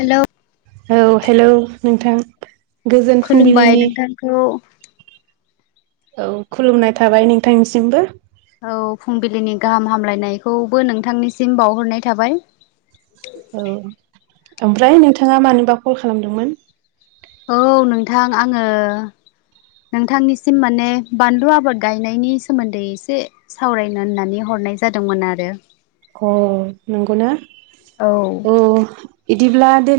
Hello औ hello नोंथां गोजोन खुलुमबाय फुंबिलिनि नोंथांखौ औ खुलुमनाय थाबाय नोंथांनिसिमबो औ फुंबिलिनि गाहाम हामलायनायखौबो नोंथांनिसिम बावहरनाय थाबाय। औ ओमफ्राय नोंथांङा मानोबा कल खालामदोंमोन? औ नोंथां आङो नोंथांनिसिम माने बानलु आबाद गायनायनि सोमोन्दै एसे सावरायनो होननानै ह हरनाय जादोंमोन आरो। अ नंगौ ना औ बिदिब्ला द‌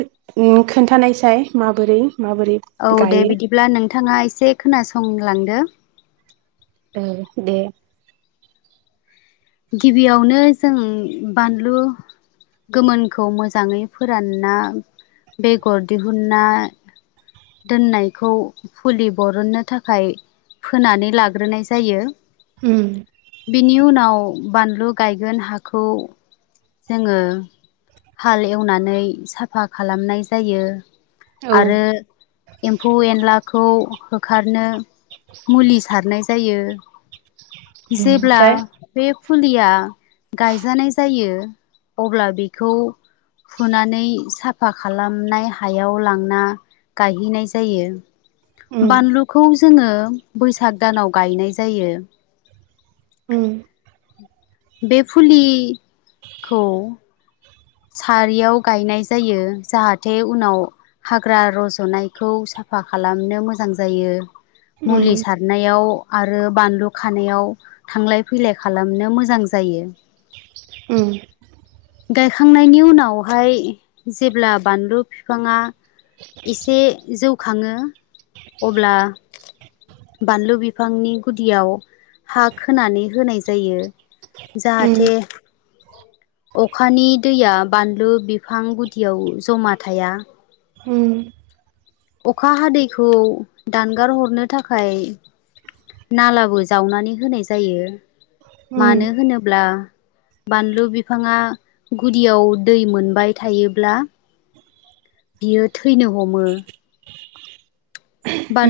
खोन्थानायसाय माबोरै? माबोरै औ दे गायो बिदिब्ला नोंथाङा एसे खोनासंलांदो ए‌ दे। गिबियावनो जों बानलु गोमोनखौ मोजाङै फोरानना बेगर दिहुनना दोननायखौ फुलि बरननो थाखाय फोनानै लाग्रोनाय जायो। उम बिनि उनाव बानलु गायगोन हाखौ जोङो हाल एवनानै साफा खालामनाय जायो औ आरो एम्फौ एनलाखौ होखारनो मुलि सारनाय जायो जेब्ला ओमफ्राय बे फुलिया गायजानाय जायो अब्ला बेखौ फुनानै साफा खालामनाय हायाव लांना गायहैनाय जायो। उम बानलुखौ जोङो बैसाग दानाव गायनाय जायो उम बे फुलि-खौ सारियाव गायनाय जायो जाहाथे उनाव हाग्रा रज'नायखौ साफ साफा खालामनो मोजां जायो उम मुलि सारनायाव आरो बानलु खानायाव थांलाय फैलाय खालामनो मोजां जायो उम गायखांनायनि उनावहाय जेब्ला बानलु फिफांङा एसे जौ खाङो अब्ला बानलु बिफांनि गुदियाव हा खोनानै होनाय जायो उम जाहाथे अखानि दैया बानलु बिफां गुदियाव जमा थाया उम अखा हादैखौ दानगार हरनो थाखाय नालाबो जावनानै होनाय जायो उम मानो होनोब्ला बानलु बिफाङा गुदियाव दै मोनबाय थायोब्ला बियो थैनो हमो।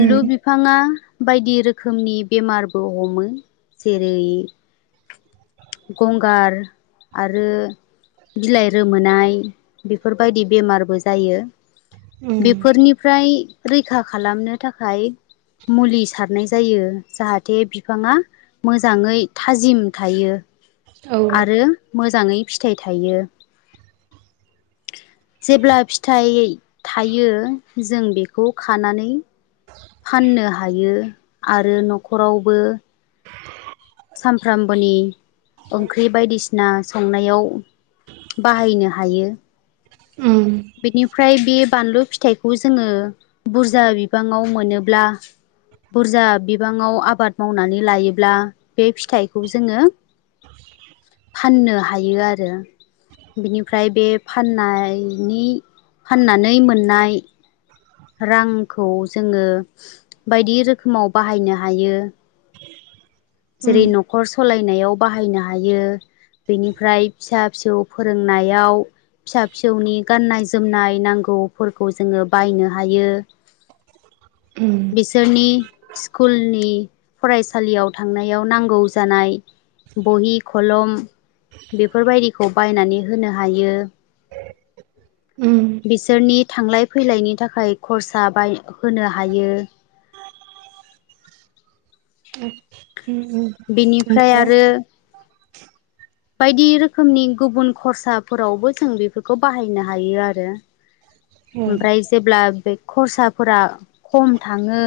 उम बिफाङा बायदि रोखोमनि बेमारबो हमो जेरै गंगार आरो बिलाइ रोमोनाय बेफोरबायदि बेमारबो जायो उम बेफोरनिफ्राय रैखा खालामनो थाखाय मुलि सारनाय जायो जाहाथे बिफाङा मोजाङै थाजिम थायो औ आरो मोजाङै फिथाइ थायो जेब्ला फिथाइ थायो जों बेखौ खानानै फाननो हायो आरो न'खरावबो सामफ्रामबोनि ओंख्रि बायदिसिना संनायाव बाहायनो हायो उम बेनिफ्राय बे बानलु फिथाइखौ जोङो बुरजा बिबाङाव मोनोब्ला बुरजा बिबाङाव आबाद मावनानै लायोब्ला बे फिथाइखौ जोङो फाननो हायो आरो। बिनिफ्राय बे फाननायनि फाननानै मोननाय रांखौ जोङो बायदि रोखोमाव बाहायनो हायो। उम जेरै न'खर सलायनायाव बाहायनो हायो। बेनिफ्राय फिसा फिसौ फोरोंनायाव फिसा फिसौनि गाननाय जोमनाय नांगौफोरखौ जोङो बायनो हायो उम बिसोरनि स्कुलनि फरायसालियाव थांनायाव नांगौ जानाय बहि, खलम बेफोरबायदिखौ बायनानै होनो हायो। उम बिसोरनि थांलाय फैलायनि था खाय खरसा बाय होनो हायो। उम बिनिफ्राय ओमफ्राय आरो बायदि रोखोमनि गुबुन खरसाफोरावबो जों बेफोरखौ बाहायनो हायो आरो। उम ओमफ्राय जेब्ला बे खरसाफोरा खम थाङो।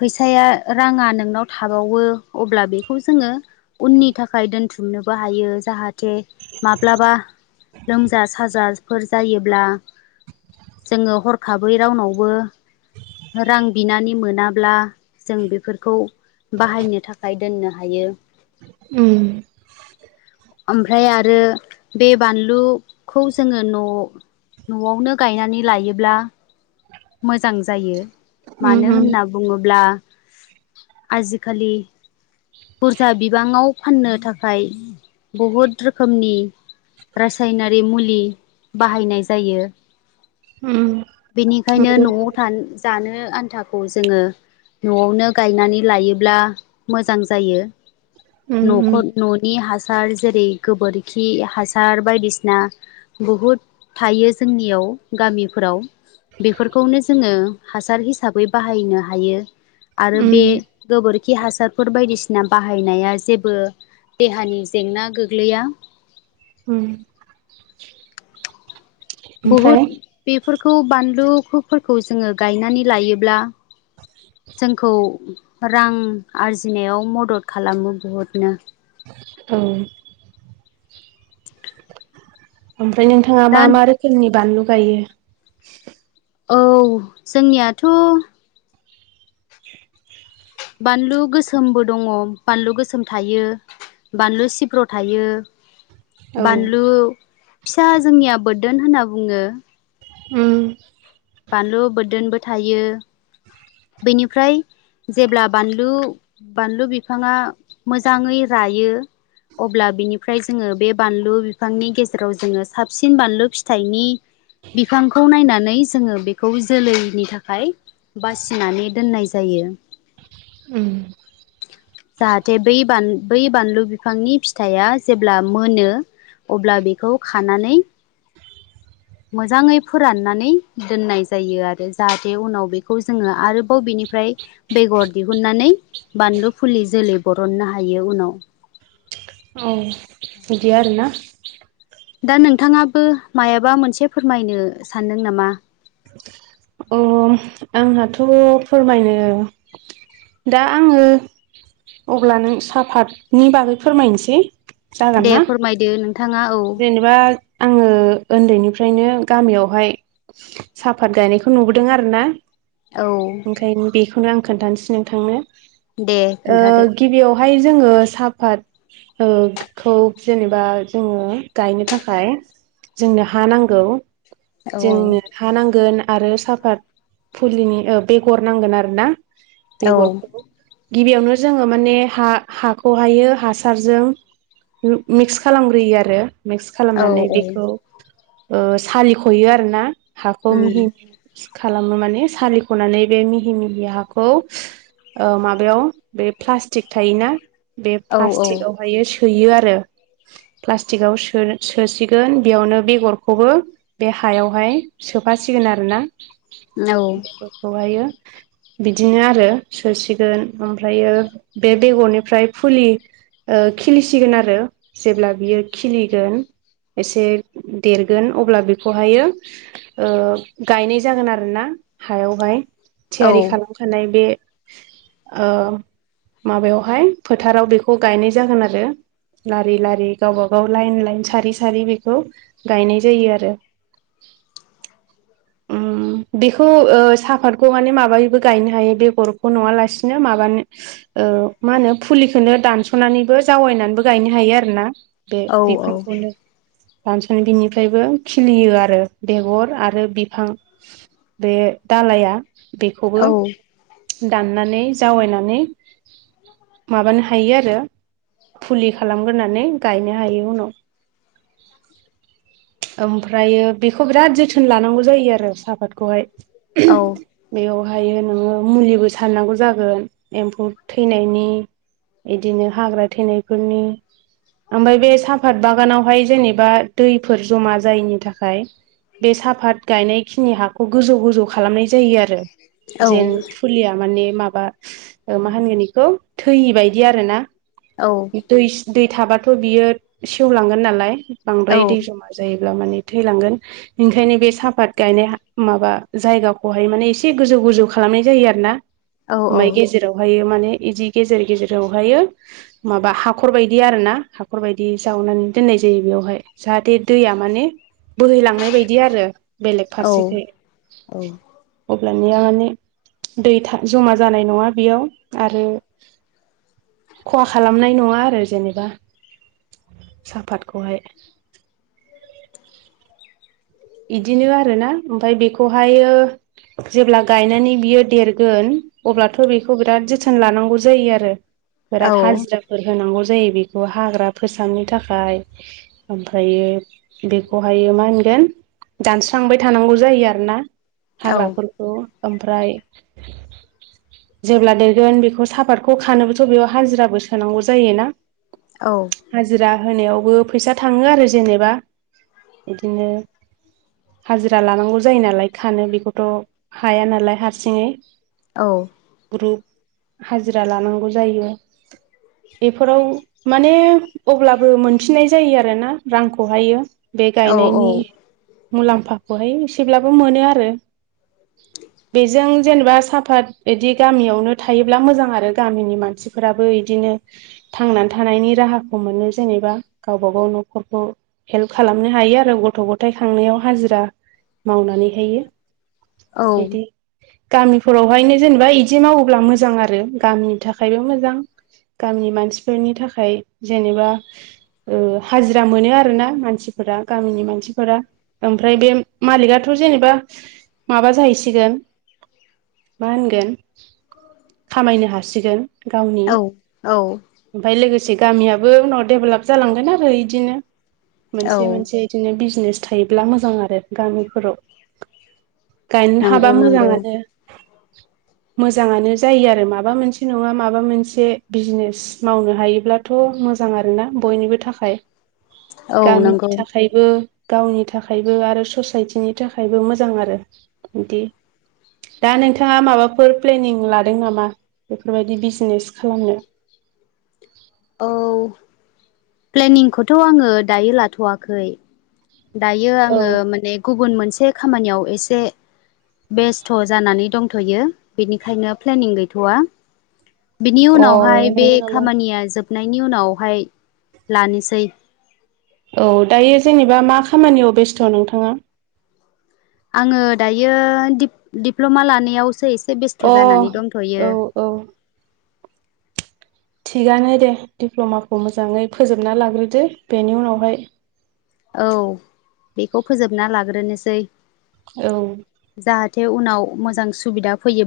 फैसाया राङा नोंनाव थाबावो अब्ला बेखौ जोङो उननि थाखाय दोनथुम नोबो हायो जाहाथे माब्लाबा लोमजा साजाफोर जायोब्ला जोङो हरखाबै रावनावबो रां बिनानै मोनाब्ला जों बेफोरखौ बाहायनो थाखाय दोननो हायो। उम [inaudible] ओमफ्राय आरो बे बानलुखौ जोङो न' न'वावनो गायनानै लायोब्ला मोजां जायो उम मानो उम होनना बुङोब्ला आजिखालि बुरजा बिबाङाव फाननो थाखाय बुहुद रोखोमनि रासायनारि मुलि बाहायनाय जायो। उम बेनिखायनो नंगौ न'वाव थानो जानो आन्थाखौ जोङो न'वावनो गायनानै लायोब्ला मोजां जायो। उम न'खौ उम न'नि हा सार जेरै गोबोरखि हासार बायदिसिना बुहुद थायो जोंनियाव। गामिफोराव बेफोरखौनो जोङो हासार हिसाबै बाहायनो हायो। आरो बे उम गोबोरखि हासारफोर बायदिसिना बाहायनाया जेबो देहानि जेंना गोग्लैया। उम ओमफ्राय बुहुद बेफोरखौ बानलुफोरखौ जोङो गायनानै लायोब्ला। जोंखौ रां आरजिनायाव मदद खालामो बुहुदनो। औ। ओमफ्राय नोंथाङा दा मा मा रोखोमनि बानलु गायो? औ जोंनियाथ' बानलु गोसोमबो दङ बानलु गोसोम थायो। बानलु सिब्र' थायो। औ बानलु फिसा जोंनिया बोददोन होनना बुङो। उम बानलु बोरदोनबो थायो बेनिफ्राय जेब्ला बानलु बानलु बिफाङा मोजाङै रायो। अब्ला बिनिफ्राय जोङो बे बानलु बिफांनि गेजेराव जोङो साबसिन बानलु फिथाइनि बिफांखौ नायनानै जोङो बेखौ जोलैनि थाखाय बासिनानै दोननाय जायो। उम जाहाथे बै बान बै बानलु बिफांनि फिथाइआ जेब्ला मोनो अब्ला बेखौ खानानै मोजाङै फोराननानै दोननाय जायो आरो जाहाथे उनाव बेखौ जोङो आरोबाव बिनि निफ्राय बेगर दिहुननानै बानलु फुलि जोलै बरननो हायो उनाव [inaudible] औ बिदि आरो ना? दा नोंथाङाबो मायाबा मोनसे फोरमायनो सानदों नामा? अ आंहाथ' फोरमायनो दा आङो अब्ला नों साफातनि बागै फोरमायनोसै। जागोन दे ना फोरमायदो नों जेनेबा आङो ओन्दैनिफ्रायनो गामियावहाय साफात गायनायखौ नुबोदों आरोना औ ओंखायनो बेखौनो आं खोन्थानोसै नोंथांनो। दे ओ खोन्थादो गिबियावहाय जोङो साफात ओ खौ जेनेबा जोङो गायनो थाखाय जोंनो हा नांगौ औ जोंनो हा नांगोन। आरो साफात फुलिनि ओ बेगर नांगोन आरोना औ बेगरखौ गिबियावनो जोङो माने हा हाखौहायो हासारजों मिक्स खालामग्रोयो आरो। मिक्स औ खालामनानै बेखौ ओ सालिख'यो आरोना। हाखौ उम मिहि मिक्स खालामो माने सालिख'नानै बे मिहि मिहि हाखौ ओ माबायाव बे प्लास्टिक थायोना बे औ औ प्लास्टिकआवहायो सोयो आरो प्लास्टिकआव सोनो-सोसिगोन बेयावनो बेगरखौबो बे हायावहाय सोफासिगोन आरोना औ बेफोरखौहायो [inaudible] बिदिनो आरो सोसिगोन ओमफ्रायो बे बेगरनिफ्राय फुलि ओ खिलिसिगोन आरो जेब्ला बियो खिलिगोन एसे देरगोन अब्ला बेखौहायो ओ गायनाय जागोन आरोना। हायावहाय औ थियारि खालामखानाय बे ओ माबायावहाय फोथाराव बेखौ गायनाय जागोन आरो लारि लारि गावबा गाव लाइन लाइन सारि सारि बेखौ गायनाय जायो आरो। [inaudible] ओम बेखौ ओ साफातखौ माने माबायैबो गायनो हायो बेगरखौ नङा लासिनो माबा ओ मा होनो फुलिखोनो दानस'नानैबो जावायनानैबो गायनो हायो आरोना। बे औ औ बिफांखौनो दानस'नाय बिनिफ्रायबो खिलियो आरो बेगर आरो बिफां। बे दालाया बेखौबो औ दाननानै जावैनानै माबानो हायो आरो फुलि खालामग्रोनानै गायनो हायो उनाव। ओमफ्रायो बेखौ बिराद जोथोन लानांगौ जायो आरो सापातखौहाय। औ बेयावहायो नोङो मुलिबो सारनांगौ जागोन एम्फौ थैनायनि। इदिनो हाग्रा थैनायफोरनि। ओमफ्राय बे साफात बागानावहाय जेनेबा दैफोर जमा जायैनि थाखाय बे साफात गायनाय खिनि हाखौ गोजौ गोजौ खालामनाय जायो आरो जेन फुलिया माने माबा मा होनगोन बेखौ थैयि बायदि आरो ना। दै दै थाबाथ' बियो सेवलांगोन नालाय बांद्राय दै जमा जायो ब्ला माने थैलांगोन ओंखायनो बे साफात गायनाय हा माबा जायगाखौहाय माने एसे गोजौ गोजौ खालामनाय जायो आरो ना ओमाय गेजेरावहाय माने बिदि गेजेर गेजेरावहायो माबा हाखर बायदि आरो ना। हाखरबायायदि जावनानै दोननाय जायो बेयावहाय जाहाथे दैया माने बोहैलांनाय बायदि आरो बेलेग फारसेखै। अब्लानिया माने दै थां जमा जानाय नङा बेयाव आरो खहा खालामनाय नङा आरो जेनेबा सफाद खौहाय। इदिनो आरोना ओमफाय बेखौहायो जेब्ला गायनानै बियो देरगोन अब्लाथ' बेखौ बिराद जोथोन लानांगौ जायो आरो बिराद हाजिराफोर होनांगौ जा जायो बेखौ हाग्रा‌ फोसाबनो थाखाय ओमफ्रायो बेखौहायो मा होनगोन गोन दानस्रांबाय थानांगौ जायो आरो ना हाग्राफोरखौ ओमफ्राय जेब्ला देरगोन बेखौ साफातखौ खानोबोथ' बेयाव हाजिराबो सोनांगौ जायोना। हाजिरा होनायावबो फैसा थाङो आरो जेनेबा इदिनो हाजिरा लानांगौ जायो नालाय खानो बेखौथ' हाया नालाय हारसिङै औ। ग्रुप हाजिरा लानांगौ जायो एफोराव माने अब्लाबो मोनफिननाय जायो आरोना रांखौहायो बे गायनायनि मुलाम्फाखौहाय एसेब्लाबो मोनो आरो। [inaudible] बेजों जेनेबा साफात बिदि गामियावनो थायोब्ला मोजां आरो गामिनि मानसिफोराबो इदिनो थांनानै थानायनि राहाखौ मोनो जेनेबा गावबा गाव न'खरखौ हेल्प खालामनो हायो आरो गथ' गथथाय खांनायाव हाजिरा मावनानैहायो औ। बिदि गामिफोरावहायनो जेनेबा बिदि मावोब्ला मोजां आरो गामिनि थाखायबो मोजां। गामि मानसिफोरनि थाखाय जेनेबा हाजिरा मोनो आरोना मानसि फोरा गामिनि मानसि फोरा ओमफ्राय बे मालिकाथ' जेनेबा माबा जाहैसिगोन मा होनगोन खामायनो हासिगोन गावनि औ ओमफाय लोगोसे लोगोसे गामियो उनाव डेभेलप जालांगोन आरो इदिनो मोनसे औ मोनसे बिदिनो बिस नेस थायोब्ला मोजां आरो गामिफोराव। गायनो हाबा नंगौ नंगौ मोजाङानो। [inaudible] मोजाङानो जायो आरो माबा मोनसे नङा माबा मोनसे बिजनेस मावनो हायोब्लाथ' मोजां आरोना बयनिबो थाखाय औ नंगौ गामिनि थाखायबो गावनि थाखायबो आरो ससायटिनि थाखायबो मोजां आरो बिदि दा नोंथाङा माबाफोर प्लेनिं लादों नामा बेफोरबायदि बिजनेस खालामनो? [inaudible] औ प्लेनिंखौथ' आङो दायो लाथ'वाखै। दायो औ आङो माने गुबुन मोनसे खामानियाव एसे बेस्थ' जानानै दंथ'यो बेनिखायनो प्लेनिं गैथ'वा। बिनि अ उनावहाय बे नंगौ नामा खामानिया जोबनायनि उनावहाय लानोसै। औ दायो जेनेबा मा खामानियाव बेस्थ' नोंथाङा? आङो दायो दिप दिप्ल'मा लानायावसो एसे एसे बेस्थ' अ जानानै दंथ'यो। औ औ थिगानो दे दिडप्ल'माखौ मोजाङै फोजोबना लाग्रोदो बेनि उनावहाय औ बेखौ फोजोबना लाग्रोनोसै। औ। जाहाथे उनाव मोजां सुबिदा फैयो